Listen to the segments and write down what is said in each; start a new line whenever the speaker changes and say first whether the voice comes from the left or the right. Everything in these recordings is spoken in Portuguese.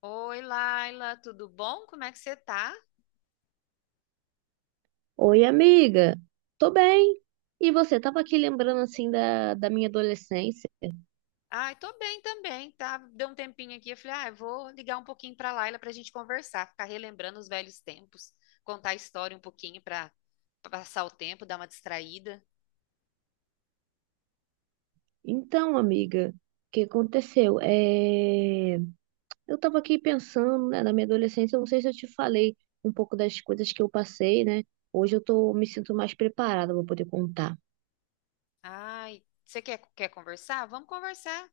left: Oi, Laila, tudo bom? Como é que você tá?
right: Oi, amiga. Tô bem. E você? Tava aqui lembrando assim da minha adolescência.
left: Ai, tô bem também, tá? Deu um tempinho aqui, eu falei, ah, eu vou ligar um pouquinho pra Laila pra gente conversar, ficar relembrando os velhos tempos, contar a história um pouquinho pra passar o tempo, dar uma distraída.
right: Então, amiga, o que aconteceu? Eu tava aqui pensando, né, na minha adolescência. Eu não sei se eu te falei um pouco das coisas que eu passei, né? Hoje eu tô me sinto mais preparada para poder contar.
left: Ai, você quer conversar? Vamos conversar.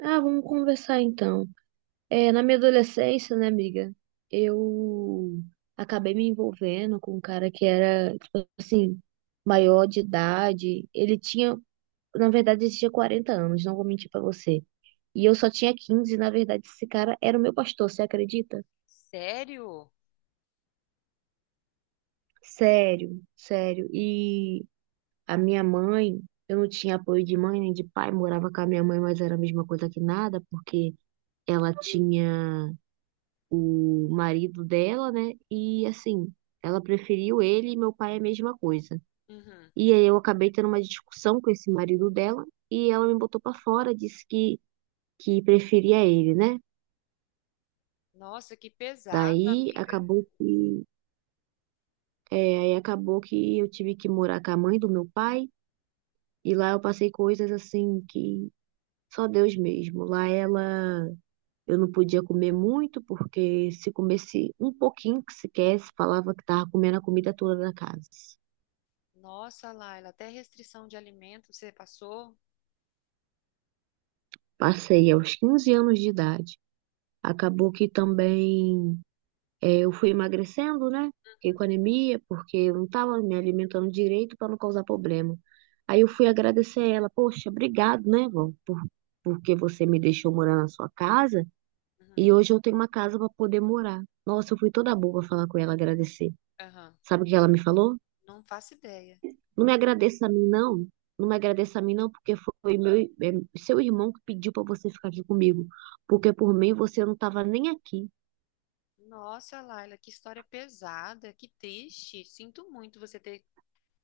right: Ah, vamos conversar então. É, na minha adolescência, né, amiga? Eu acabei me envolvendo com um cara que era, tipo assim, maior de idade. Ele tinha Na verdade, ele tinha 40 anos, não vou mentir pra você. E eu só tinha 15 e, na verdade, esse cara era o meu pastor, você acredita?
left: Sério?
right: Sério, sério. E a minha mãe, eu não tinha apoio de mãe nem de pai, morava com a minha mãe, mas era a mesma coisa que nada, porque ela tinha o marido dela, né? E assim, ela preferiu ele e meu pai a mesma coisa.
left: Uhum.
right: E aí eu acabei tendo uma discussão com esse marido dela e ela me botou pra fora, disse que preferia ele, né?
left: Nossa, que pesado,
right: Daí
left: amiga.
right: acabou que, é, Aí acabou que eu tive que morar com a mãe do meu pai e lá eu passei coisas assim que só Deus mesmo. Lá ela, eu não podia comer muito porque se comesse um pouquinho que sequer, se falava que tava comendo a comida toda da casa.
left: Nossa, Laila, até restrição de alimento você passou?
right: Passei aos 15 anos de idade. Acabou que também É, eu fui emagrecendo, né? Fiquei com anemia, porque eu não estava me alimentando direito para não causar problema. Aí eu fui agradecer ela, poxa, obrigado, né, vó, porque você me deixou morar na sua casa
left: Uhum.
right: e hoje eu tenho uma casa para poder morar. Nossa, eu fui toda boba falar com ela, agradecer.
left: Aham.
right: Sabe o que ela me falou?
left: Não faço ideia.
right: Não me agradeça a mim, não. Não me agradeça a mim, não, porque foi seu irmão que pediu para você ficar aqui comigo. Porque por mim você não estava nem aqui.
left: Nossa, Laila, que história pesada, que triste. Sinto muito você ter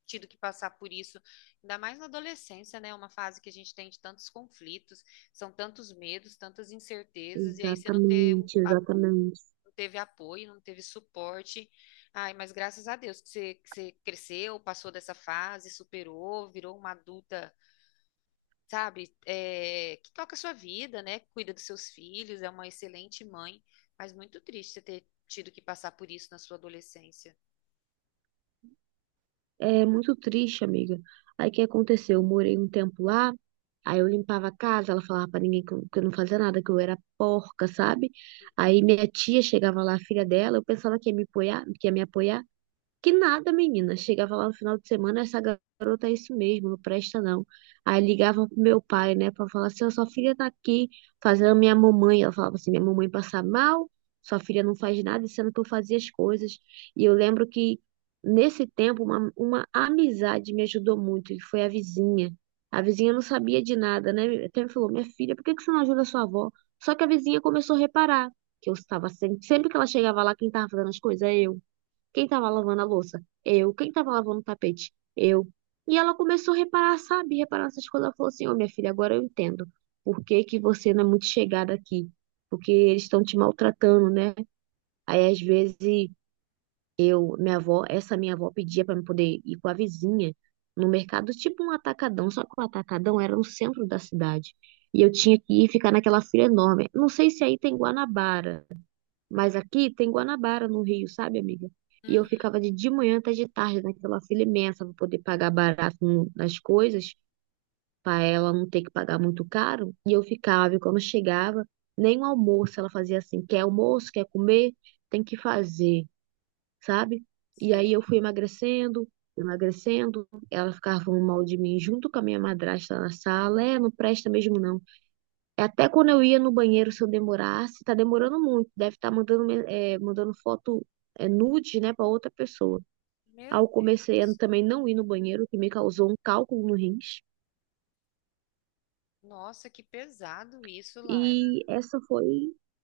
left: tido que passar por isso, ainda mais na adolescência, né? Uma fase que a gente tem de tantos conflitos, são tantos medos, tantas incertezas, e aí você não ter- um
right: Exatamente,
left: a-
right: exatamente.
left: não teve apoio, não teve suporte. Ai, mas graças a Deus que você cresceu, passou dessa fase, superou, virou uma adulta, sabe, é, que toca a sua vida, né? Cuida dos seus filhos, é uma excelente mãe, mas muito triste você ter tido que passar por isso na sua adolescência.
right: É muito triste, amiga. Aí o que aconteceu? Eu morei um tempo lá, aí eu limpava a casa, ela falava pra ninguém que eu não fazia nada, que eu era porca, sabe? Aí minha tia chegava lá, a filha dela, eu pensava que ia me apoiar, que ia me apoiar. Que nada, menina. Chegava lá no final de semana, essa garota é isso mesmo, não presta não. Aí ligava pro meu pai, né, pra falar assim: "Ó, sua filha tá aqui fazendo minha mamãe. Ela falava assim: minha mamãe passa mal, sua filha não faz nada, sendo que eu fazia as coisas. E eu lembro que nesse tempo uma amizade me ajudou muito, que foi a vizinha. A vizinha não sabia de nada, né? Até me falou: minha filha, por que que você não ajuda a sua avó? Só que a vizinha começou a reparar que eu estava sempre, sempre que ela chegava lá, quem estava fazendo as coisas era eu. Quem estava lavando a louça? Eu. Quem estava lavando o tapete? Eu. E ela começou a reparar, sabe? Reparar essas coisas. Ela falou assim: Ô, minha filha, agora eu entendo. Por que que você não é muito chegada aqui? Porque eles estão te maltratando, né? Aí, às vezes, essa minha avó pedia para eu poder ir com a vizinha no mercado, tipo um atacadão. Só que o atacadão era no centro da cidade. E eu tinha que ir ficar naquela fila enorme. Não sei se aí tem Guanabara. Mas aqui tem Guanabara no Rio, sabe, amiga? E eu
left: Uhum,
right: ficava de manhã até de tarde naquela fila imensa para poder pagar barato nas coisas, para ela não ter que pagar muito caro. E eu ficava, e quando chegava, nem o almoço ela fazia assim: quer almoço, quer comer, tem que fazer, sabe? E aí eu
left: sei.
right: fui emagrecendo, emagrecendo. Ela ficava falando mal de mim junto com a minha madrasta na sala: é, não presta mesmo não. Até quando eu ia no banheiro, se eu demorasse, tá demorando muito. Deve estar mandando foto, nude, né, pra outra pessoa. Aí
left: Meu
right: eu comecei a
left: Deus.
right: também não ir no banheiro, o que me causou um cálculo no rins.
left: Nossa, que pesado isso, Laila.
right: E essa foi,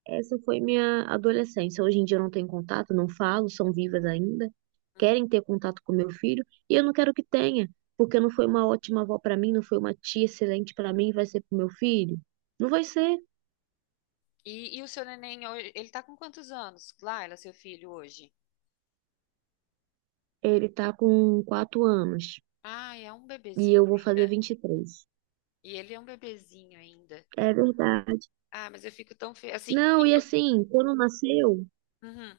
right: essa foi minha adolescência. Hoje em dia eu não tenho contato, não falo, são vivas ainda.
left: Uhum.
right: Querem ter contato com meu filho e eu não quero que tenha, porque não foi uma ótima avó pra mim, não foi uma tia excelente pra mim, vai ser pro meu filho? Não vai ser.
left: E o seu neném, ele tá com quantos anos, Laila, seu filho, hoje?
right: Ele tá com 4 anos.
left: Ah, é um
right: E
left: bebezinho
right: eu vou fazer
left: ainda.
right: 23.
left: E ele é um bebezinho ainda.
right: É verdade.
left: Ah, mas eu fico tão feliz. Assim,
right: Não, e
left: fico.
right: assim, quando nasceu.
left: Uhum.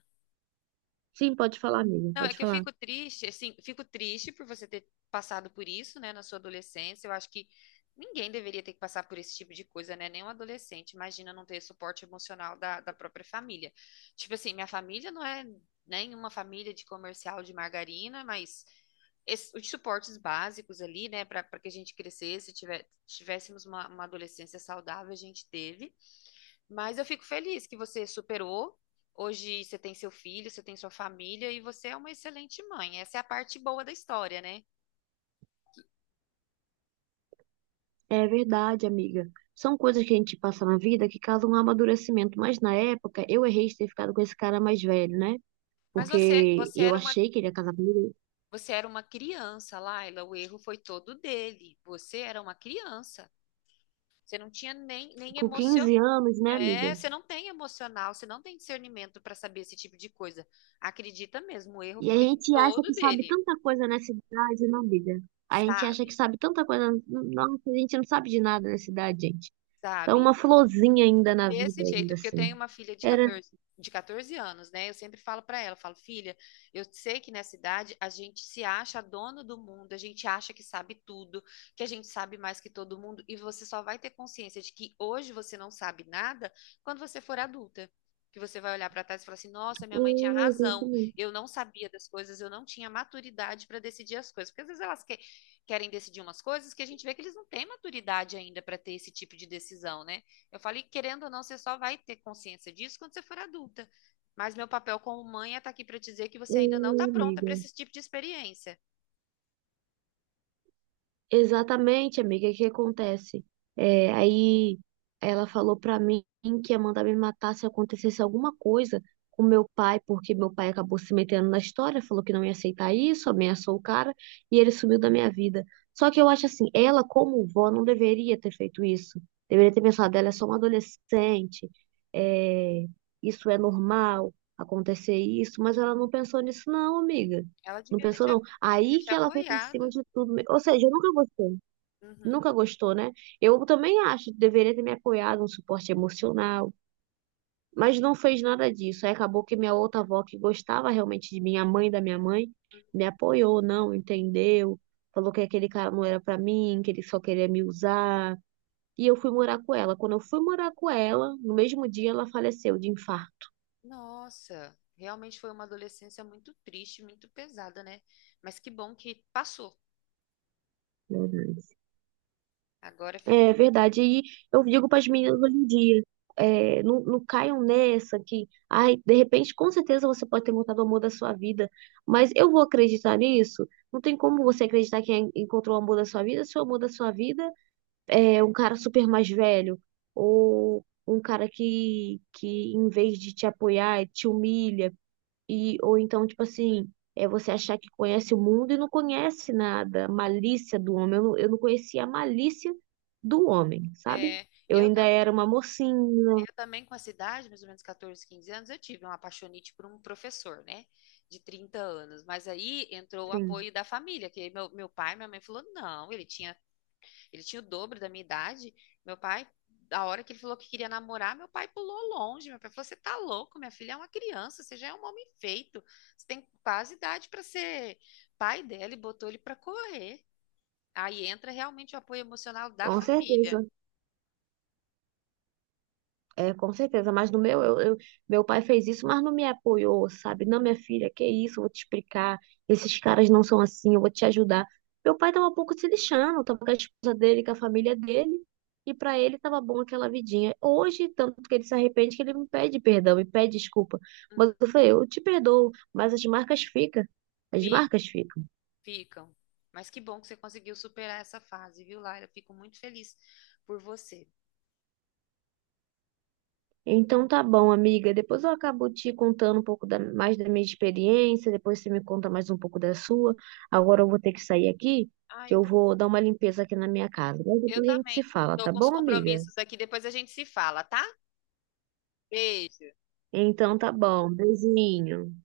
right: Sim, pode falar, amiga,
left: Não, é
right: pode
left: que eu
right: falar.
left: fico triste, assim, fico triste por você ter passado por isso, né, na sua adolescência. Eu acho que ninguém deveria ter que passar por esse tipo de coisa, né? Nem um adolescente. Imagina não ter suporte emocional da própria família. Tipo assim, minha família não é nenhuma família de comercial de margarina, mas os suportes básicos ali, né, para que a gente crescesse, tivéssemos uma adolescência saudável, a gente teve. Mas eu fico feliz que você superou. Hoje você tem seu filho, você tem sua família e você é uma excelente mãe. Essa é a parte boa da história, né?
right: É verdade, amiga. São coisas que a gente passa na vida que causam um amadurecimento. Mas na época, eu errei de ter ficado com esse cara mais velho, né?
left: Mas
right: Porque eu achei que ele ia casar comigo
left: você era uma criança, Laila. O erro foi todo dele. Você era uma criança. Você não tinha nem
right: com
left: emoção.
right: 15 anos, né, amiga?
left: É, você não tem emocional, você não tem discernimento para saber esse tipo de coisa. Acredita mesmo, o erro
right: E a
left: foi
right: gente acha
left: todo
right: que sabe
left: dele,
right: tanta coisa nessa idade, não, amiga? A gente acha que
left: sabe?
right: sabe tanta coisa. Nossa, a gente não sabe de nada nessa idade, gente. Então,
left: Sabe?
right: uma florzinha ainda na
left: Desse
right: vida,
left: jeito,
right: ainda
left: porque eu
right: assim.
left: tenho uma filha de
right: Era
left: 14, de 14 anos, né? Eu sempre falo pra ela, falo, filha, eu sei que nessa idade a gente se acha dono do mundo, a gente acha que sabe tudo, que a gente sabe mais que todo mundo, e você só vai ter consciência de que hoje você não sabe nada quando você for adulta. Que você vai olhar pra trás e falar assim: nossa, minha mãe tinha
right: É,
left: razão,
right: exatamente.
left: eu não sabia das coisas, eu não tinha maturidade pra decidir as coisas. Porque às vezes querem decidir umas coisas que a gente vê que eles não têm maturidade ainda pra ter esse tipo de decisão, né? Eu falei, que, querendo ou não, você só vai ter consciência disso quando você for adulta. Mas meu papel como mãe é estar aqui para dizer que
right: É,
left: você ainda não está pronta para
right: amiga.
left: esse tipo de experiência.
right: Exatamente, amiga, o que acontece? É, aí ela falou pra mim que ia mandar me matar se acontecesse alguma coisa com meu pai, porque meu pai acabou se metendo na história, falou que não ia aceitar isso, ameaçou o cara e ele sumiu da minha vida. Só que eu acho assim, ela como vó não deveria ter feito isso. Deveria ter pensado, ela é só uma adolescente, é, isso é normal acontecer isso, mas ela não pensou nisso não, amiga.
left: Ela
right: Não
left: devia ter
right: pensou,
left: te, a-
right: não.
left: Devia ter
right: Aí
left: te
right: que ela foi por cima
left: apoiado.
right: de tudo mesmo. Ou seja, eu nunca gostei.
left: Uhum.
right: Nunca gostou, né? Eu também acho que deveria ter me apoiado, um suporte emocional. Mas não fez nada disso. Aí acabou que minha outra avó, que gostava realmente de mim, a mãe da minha mãe, me apoiou, não, entendeu? Falou que aquele cara não era pra mim, que ele só queria me usar. E eu fui morar com ela. Quando eu fui morar com ela, no mesmo dia ela faleceu de infarto.
left: Nossa, realmente foi uma adolescência muito triste, muito pesada, né? Mas que bom que passou. Agora
right: É
left: ficou.
right: verdade. E eu digo para as meninas hoje em dia, não, não caiam nessa que, ai, de repente, com certeza você pode ter encontrado o amor da sua vida, mas eu vou acreditar nisso? Não tem como você acreditar que encontrou o amor da sua vida se o amor da sua vida é um cara super mais velho ou um cara que em vez de te apoiar, te humilha. Ou então, tipo assim, é você achar que conhece o mundo e não conhece nada, a malícia do homem. Eu não conhecia a malícia do homem, sabe?
left: É,
right: Eu
left: eu
right: ainda
left: também.
right: era uma mocinha,
left: Eu também, com a idade, mais ou menos 14, 15 anos, eu tive uma apaixonite por um professor, né? De 30 anos. Mas aí entrou o
right: assim,
left: apoio da família, que meu pai, minha mãe falou, não, ele tinha o dobro da minha idade. Meu pai, da hora que ele falou que queria namorar, meu pai pulou longe. Meu pai falou, você tá louco, minha filha é uma criança, você já é um homem feito. Você tem quase idade para ser pai dela e botou ele para correr. Aí entra realmente o apoio emocional da
right: com
left: família.
right: certeza. É, com certeza, mas no meu, eu- meu pai fez isso, mas não me apoiou, sabe? Não, minha filha, que isso, eu vou te explicar. Esses caras não são assim, eu vou te ajudar. Meu pai tava um pouco se lixando, tava com a esposa dele, com a família dele, e pra ele tava bom aquela vidinha. Hoje, tanto que ele se arrepende que ele me pede perdão, me pede desculpa. Mas
left: Uhum.
right: eu falei, eu te perdoo, mas as marcas ficam. As
left: Fi-
right: marcas ficam.
left: Ficam. Mas que bom que você conseguiu superar essa fase, viu, Laila? Fico muito feliz por você.
right: Então tá bom, amiga. Depois eu acabo te contando um pouco mais da minha experiência, depois você me conta mais um pouco da sua. Agora eu vou ter que sair aqui,
left: Ah,
right: que
left: eu,
right: eu
left: tam-
right: vou dar uma limpeza aqui na minha casa. Mas
left: eu
right: depois a gente se
left: também.
right: fala,
left: Estou
right: tá
left: com os
right: bom, amiga?
left: compromissos aqui, depois a gente se fala, tá? Beijo.
right: Então tá bom. Beijinho.